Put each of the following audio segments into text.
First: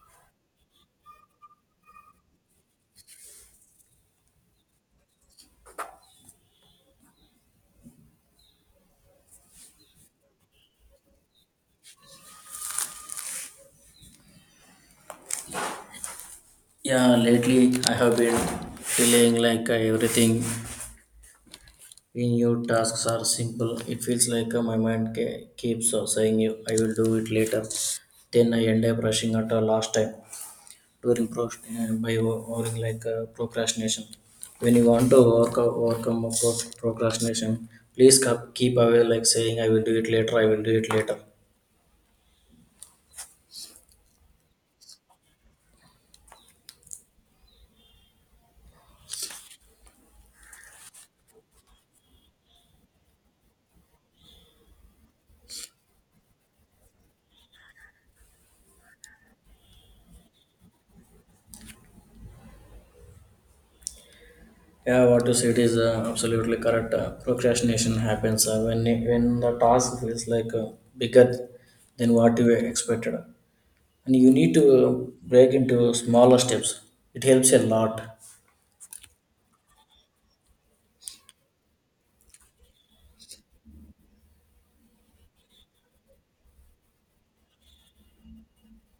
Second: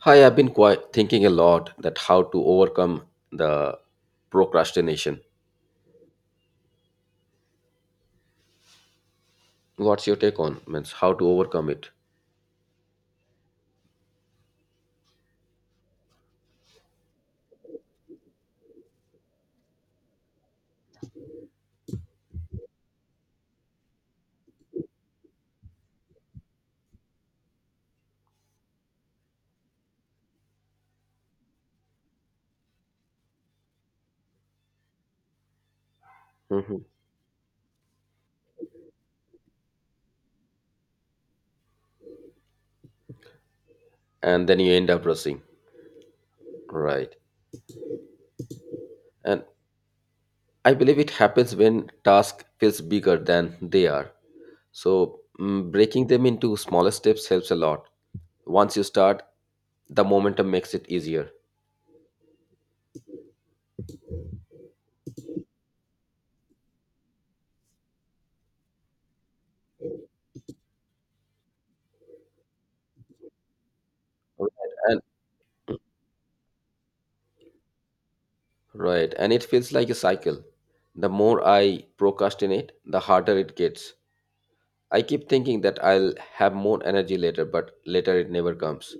Hi, I've been quite thinking a lot that how to overcome the procrastination. What's your take on means how to overcome it? Yeah, lately I have been feeling like everything in new tasks are simple. It feels like my mind keeps saying, "You, I will do it later." Then I end up rushing at the last time during by overing like procrastination. When you want to work overcome a Hmm. procrastination, please keep away like saying, "I will do it later. I will do it later." And then you end up rushing, right? And I believe it happens when task feels bigger than they are. So breaking them into smaller steps helps a lot. Once you start, the momentum makes it easier. Yeah, what you said is absolutely correct. Procrastination happens when the task feels like bigger than what you expected, and you Right. need to And break into smaller steps. It helps a lot. right, and it feels like a cycle. The more I procrastinate, the harder it gets. I keep thinking that I'll have more energy later, but later it never comes.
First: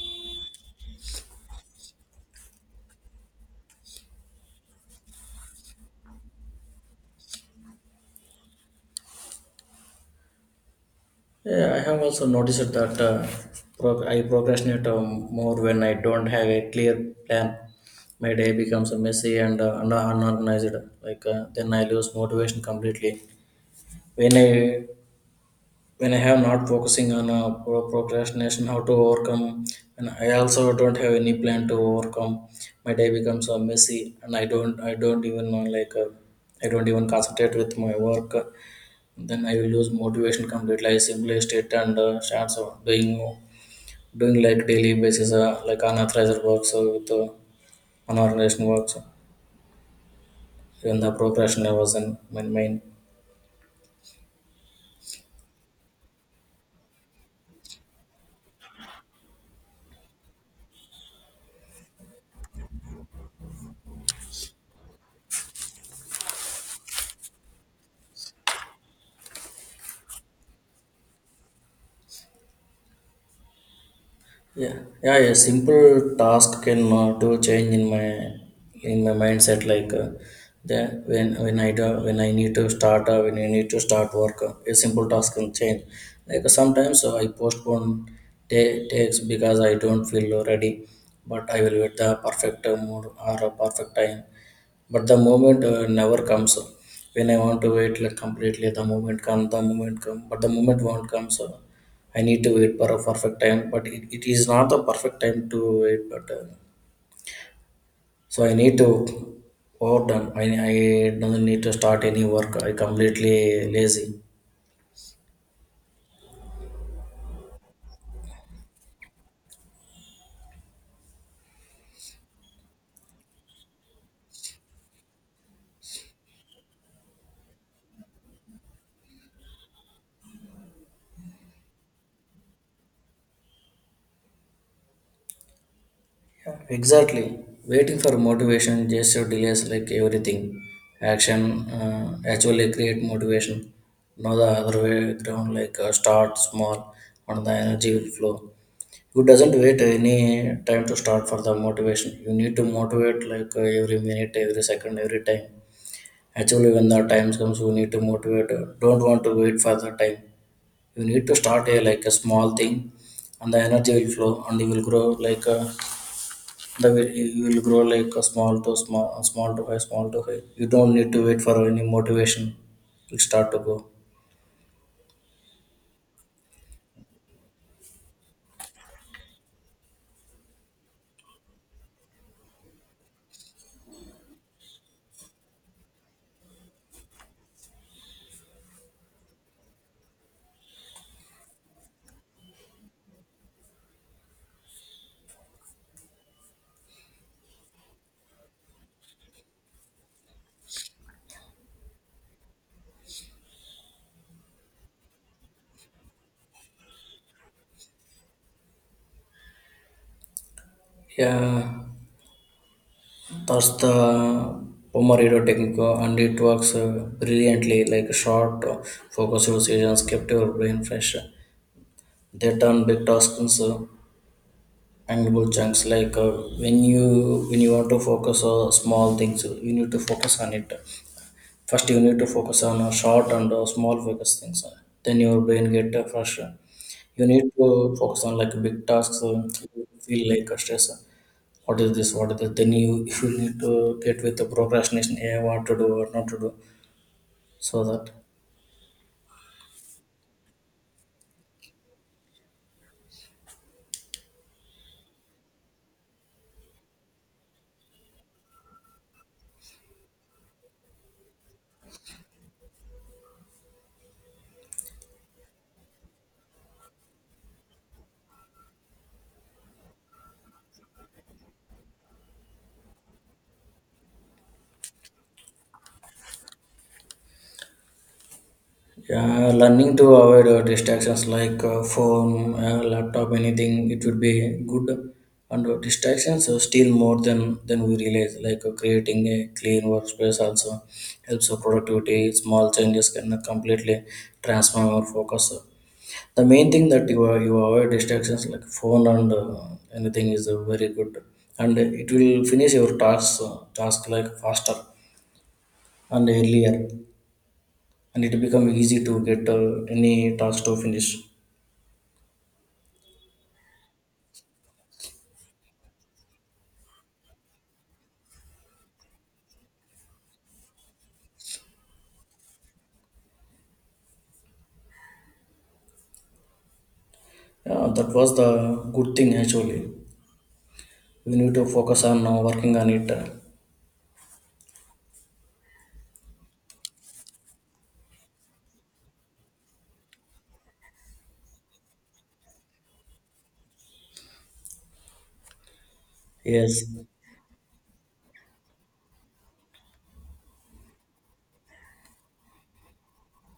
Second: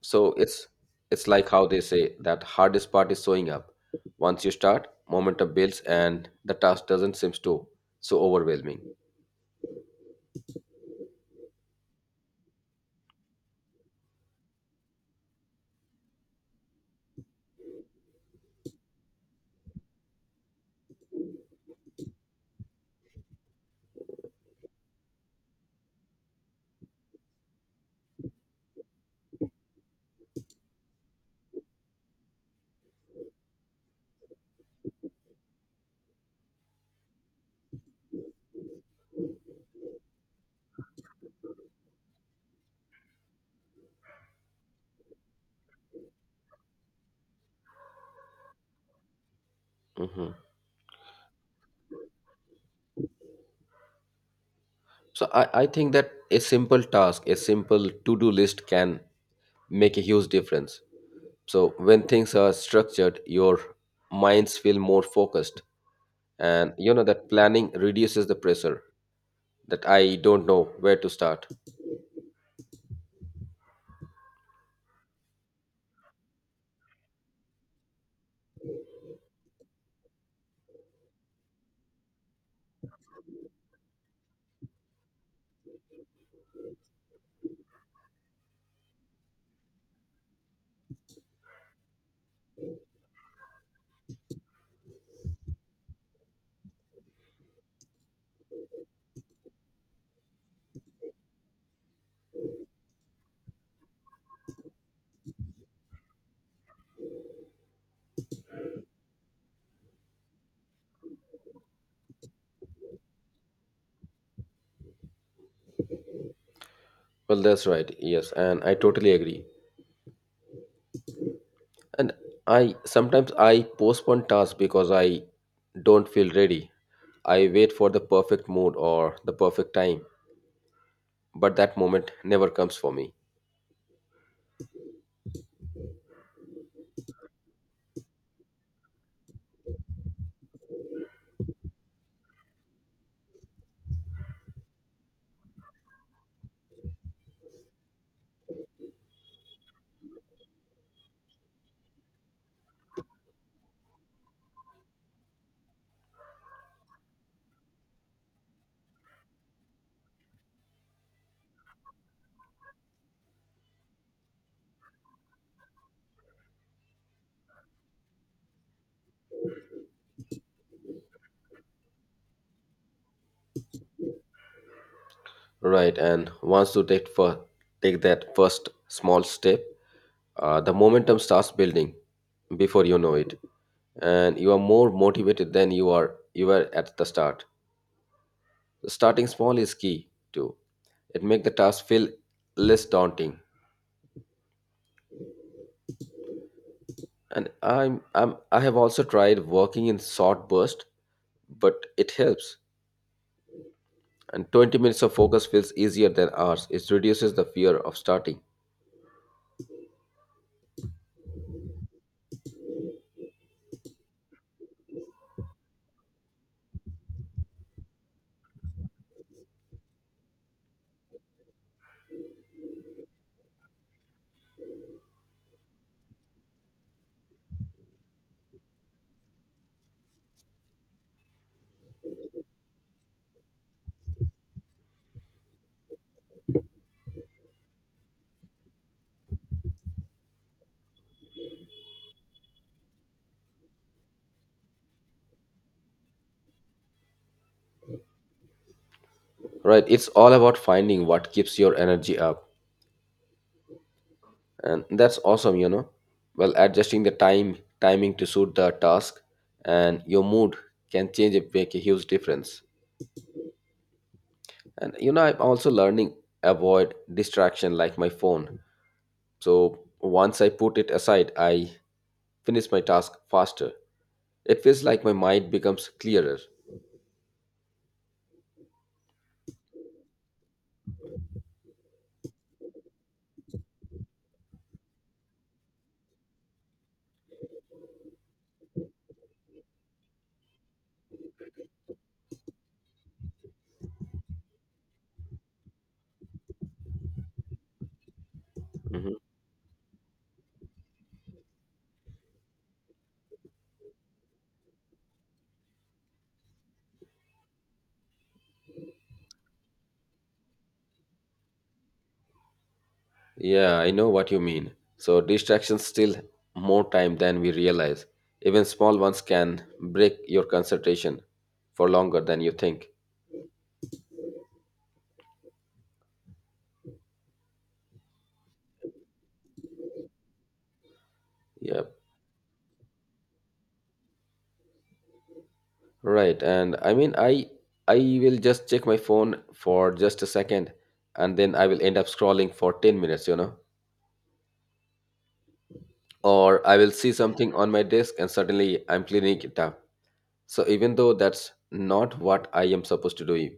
So it's like how they say that hardest part is showing up. Once you start, momentum builds and the task doesn't seem to so overwhelming. Yeah, I have also noticed that I procrastinate more when I don't have a clear plan. My day becomes messy and unorganized. Then I lose motivation completely. When I when I have not focusing on procrastination, how to overcome, and I also don't have any plan to overcome. My day becomes messy, and I don't even know I don't even concentrate with my work. Then I will lose motivation completely. I simply sit and starts doing like daily basis, like unauthorized work, so with unorganized works. Mhm. Even the procrastination was in my mind. So I think that a simple task, a simple to-do list can make a huge difference. So when things are structured, your minds feel more focused. And you know that planning reduces the pressure that I don't know where to start. Yeah, yeah, a simple task can do change in my mindset. Like the When I do, when I need to start when I need to start work, a simple task can change. Sometimes I postpone takes because I don't feel ready, but I will wait the perfect mood or a perfect time. But the moment never comes. When I want to wait like completely, the moment comes. But the moment won't come, so I need to wait for a perfect time. But it is not the perfect time to wait. But so I need to overdone. I don't need to start any work. I completely lazy. Well, that's right. Yes, and I totally agree. And I sometimes I postpone tasks because I don't feel ready. I wait for the perfect mood or the perfect time, but that moment never comes for me. Exactly. Waiting for motivation just delays like everything. Action Actually create motivation. Now the other way around, start small and the energy will flow. You doesn't wait any time to start for the motivation. You need to motivate like every minute, every second, every time. Actually, when the time comes, you need to motivate. Don't want to wait for the time. You need to start a like a small thing, and the energy will flow and you will grow like. A the way you will grow like a small to small, small to high, small to high, you don't need to wait for any motivation. You start to go. Right, and once you take that first small step, the momentum starts building before you know it, and you are more motivated than you were at the start. Starting small is key too. It makes the task feel less daunting. And I'm I have also tried working in short bursts, but it helps. And 20 minutes of focus feels easier than hours. It reduces the fear of starting. Yeah, that's the pomodoro technique, and it works brilliantly like short, focused decisions kept your brain fresh. They turn big tasks into manageable chunks. Like uh, when you when you want to focus on small things, you need to focus on it. First, you need to focus on a short and small focus things. Then your brain get fresh. You need to focus on like big tasks. You feel like a stress. What is this? What is this? Then you you need to get with the procrastination. Yeah, what to do, what not to do, so that. Right, it's all about finding what keeps your energy up. And that's awesome, you know. Well, adjusting the time timing to suit the task and your mood can change it make a huge difference. And you know, I'm also learning avoid distraction like my phone. So once I put it aside, I finish my task faster. It feels like my mind becomes clearer. Yeah, learning to avoid distractions like phone, laptop, anything, it would be good. And distractions are still more than we realize. Creating a clean workspace also helps our productivity. Small changes can completely transform our focus. The main thing that you avoid distractions like phone Mhm. and anything is very good, and it will finish your tasks task like faster and earlier, and it become easy to get any task to finish. Yeah, I know what you mean. So distractions steal more time than we realize. Even small ones can break your concentration for longer than you think. Yeah, that was the good thing actually. We need to Yeah, focus on working on it. right. And I mean, I will just check my phone for just a second, and then I will end up scrolling for ten minutes. Or I Yes. will see something on my desk and suddenly I'm cleaning it up. So even though that's not what I am supposed to do.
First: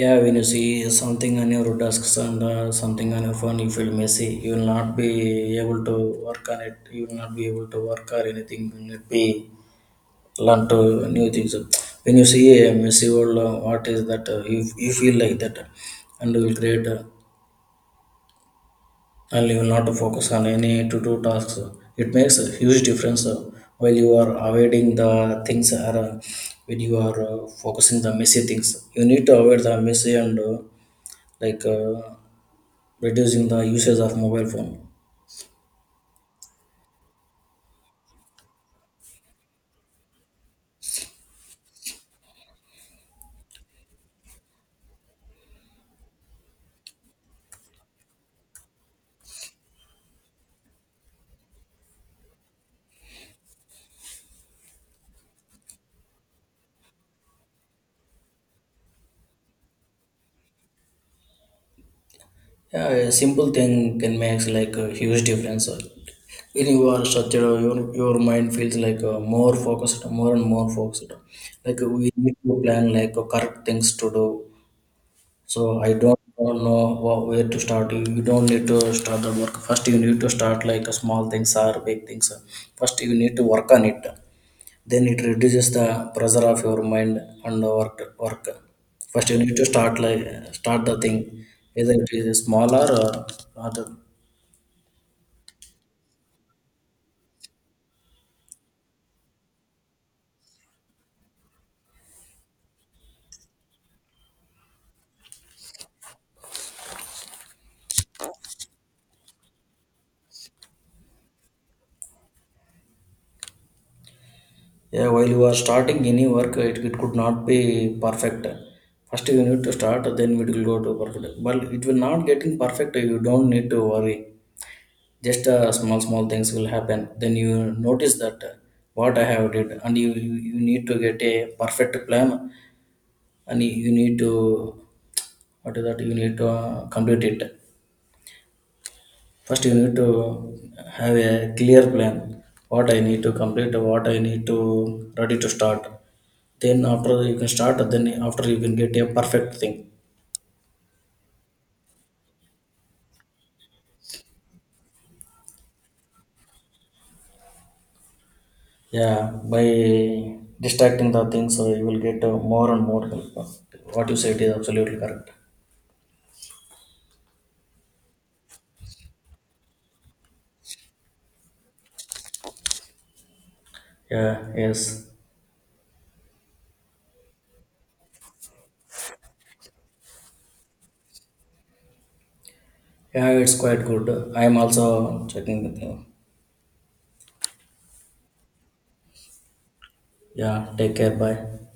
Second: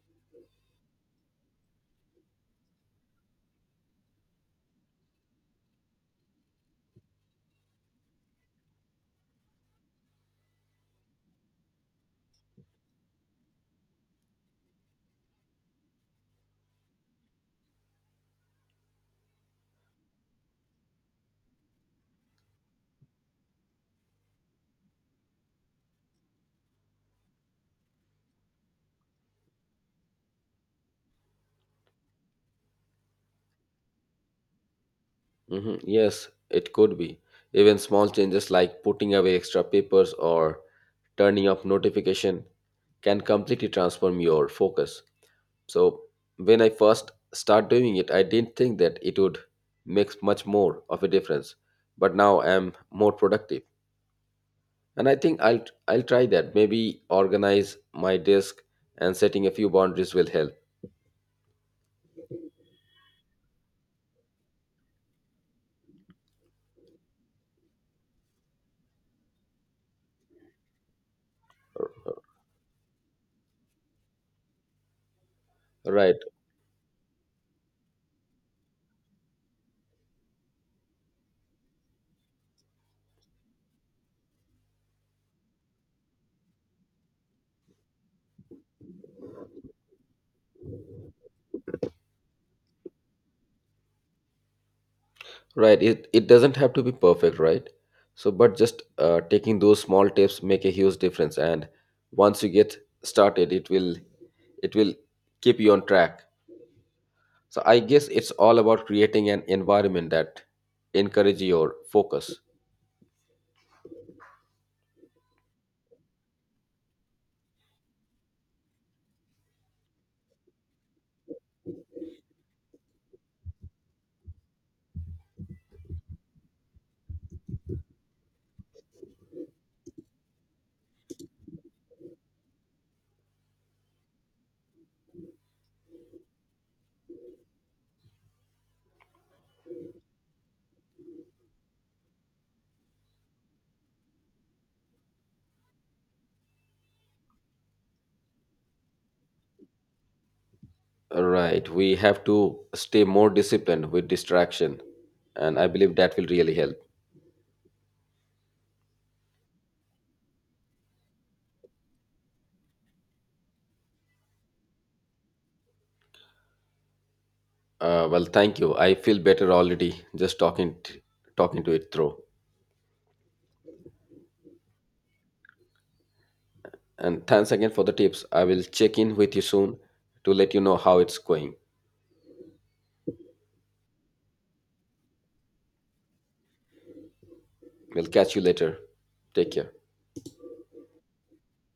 Yeah, when you see something on your desks and something on your phone, you feel messy. You will not be able to work on it. You will not be able to work or anything. You will not be learn to new things. When you see a messy world, what is that? You feel like that, and you will create. And you will not to focus on any to-do tasks. It makes a huge difference while you are avoiding the things, or when you are focusing the messy things. You need to avoid the messy and like uh, reducing the usage of mobile phone. Mhm. Yes, it could be. Even small changes like putting away extra papers or turning off notification can completely transform your focus. So when I first start doing it, I didn't think that it would make much more of a difference. But now I'm more productive. And I think I'll try that. Maybe organize my desk and setting a few boundaries will help. Yeah, a simple thing can make like a huge difference. When you are structured, your mind feels like more focused, more and more focused. We need to plan like correct things to do. So I Right, don't, don't know what, where to start. You don't need to start the work. First, you need to start like a small things or big things. First, you need to work on it. Then it reduces the pressure of your mind and the work. Work. First, you need to start like start the thing, either it is small or other. right. It doesn't have to be perfect, right? So, but just taking those small tips make a huge difference. And once you get started, it will keep you on track. So I guess it's all about creating an environment that encourage your focus. Yeah, while you are starting any work, it could not be perfect. First, you need to start, then it will go to perfect. But it will not getting perfect. You don't need to worry, just small small things will happen, then you notice that what I have did, and you need to get a perfect plan, and you need to, what is that, you need to complete it. First, you need to have a clear plan, what I need to complete, what I need to, ready to start, then after you can start, then after you can get a perfect thing. Right. We have to stay more disciplined with distraction, and I believe that will really help. Yeah, by distracting the things, so you will get more and more help. What you said is absolutely correct. Well, thank you. I feel better already just talking to it through. Yeah, yes. And thanks again for the tips. I will check in with you soon to let you know how it's going. Yeah, it's quite good. I am also checking with you. We'll catch you later. Take care. Yeah, take care. Bye.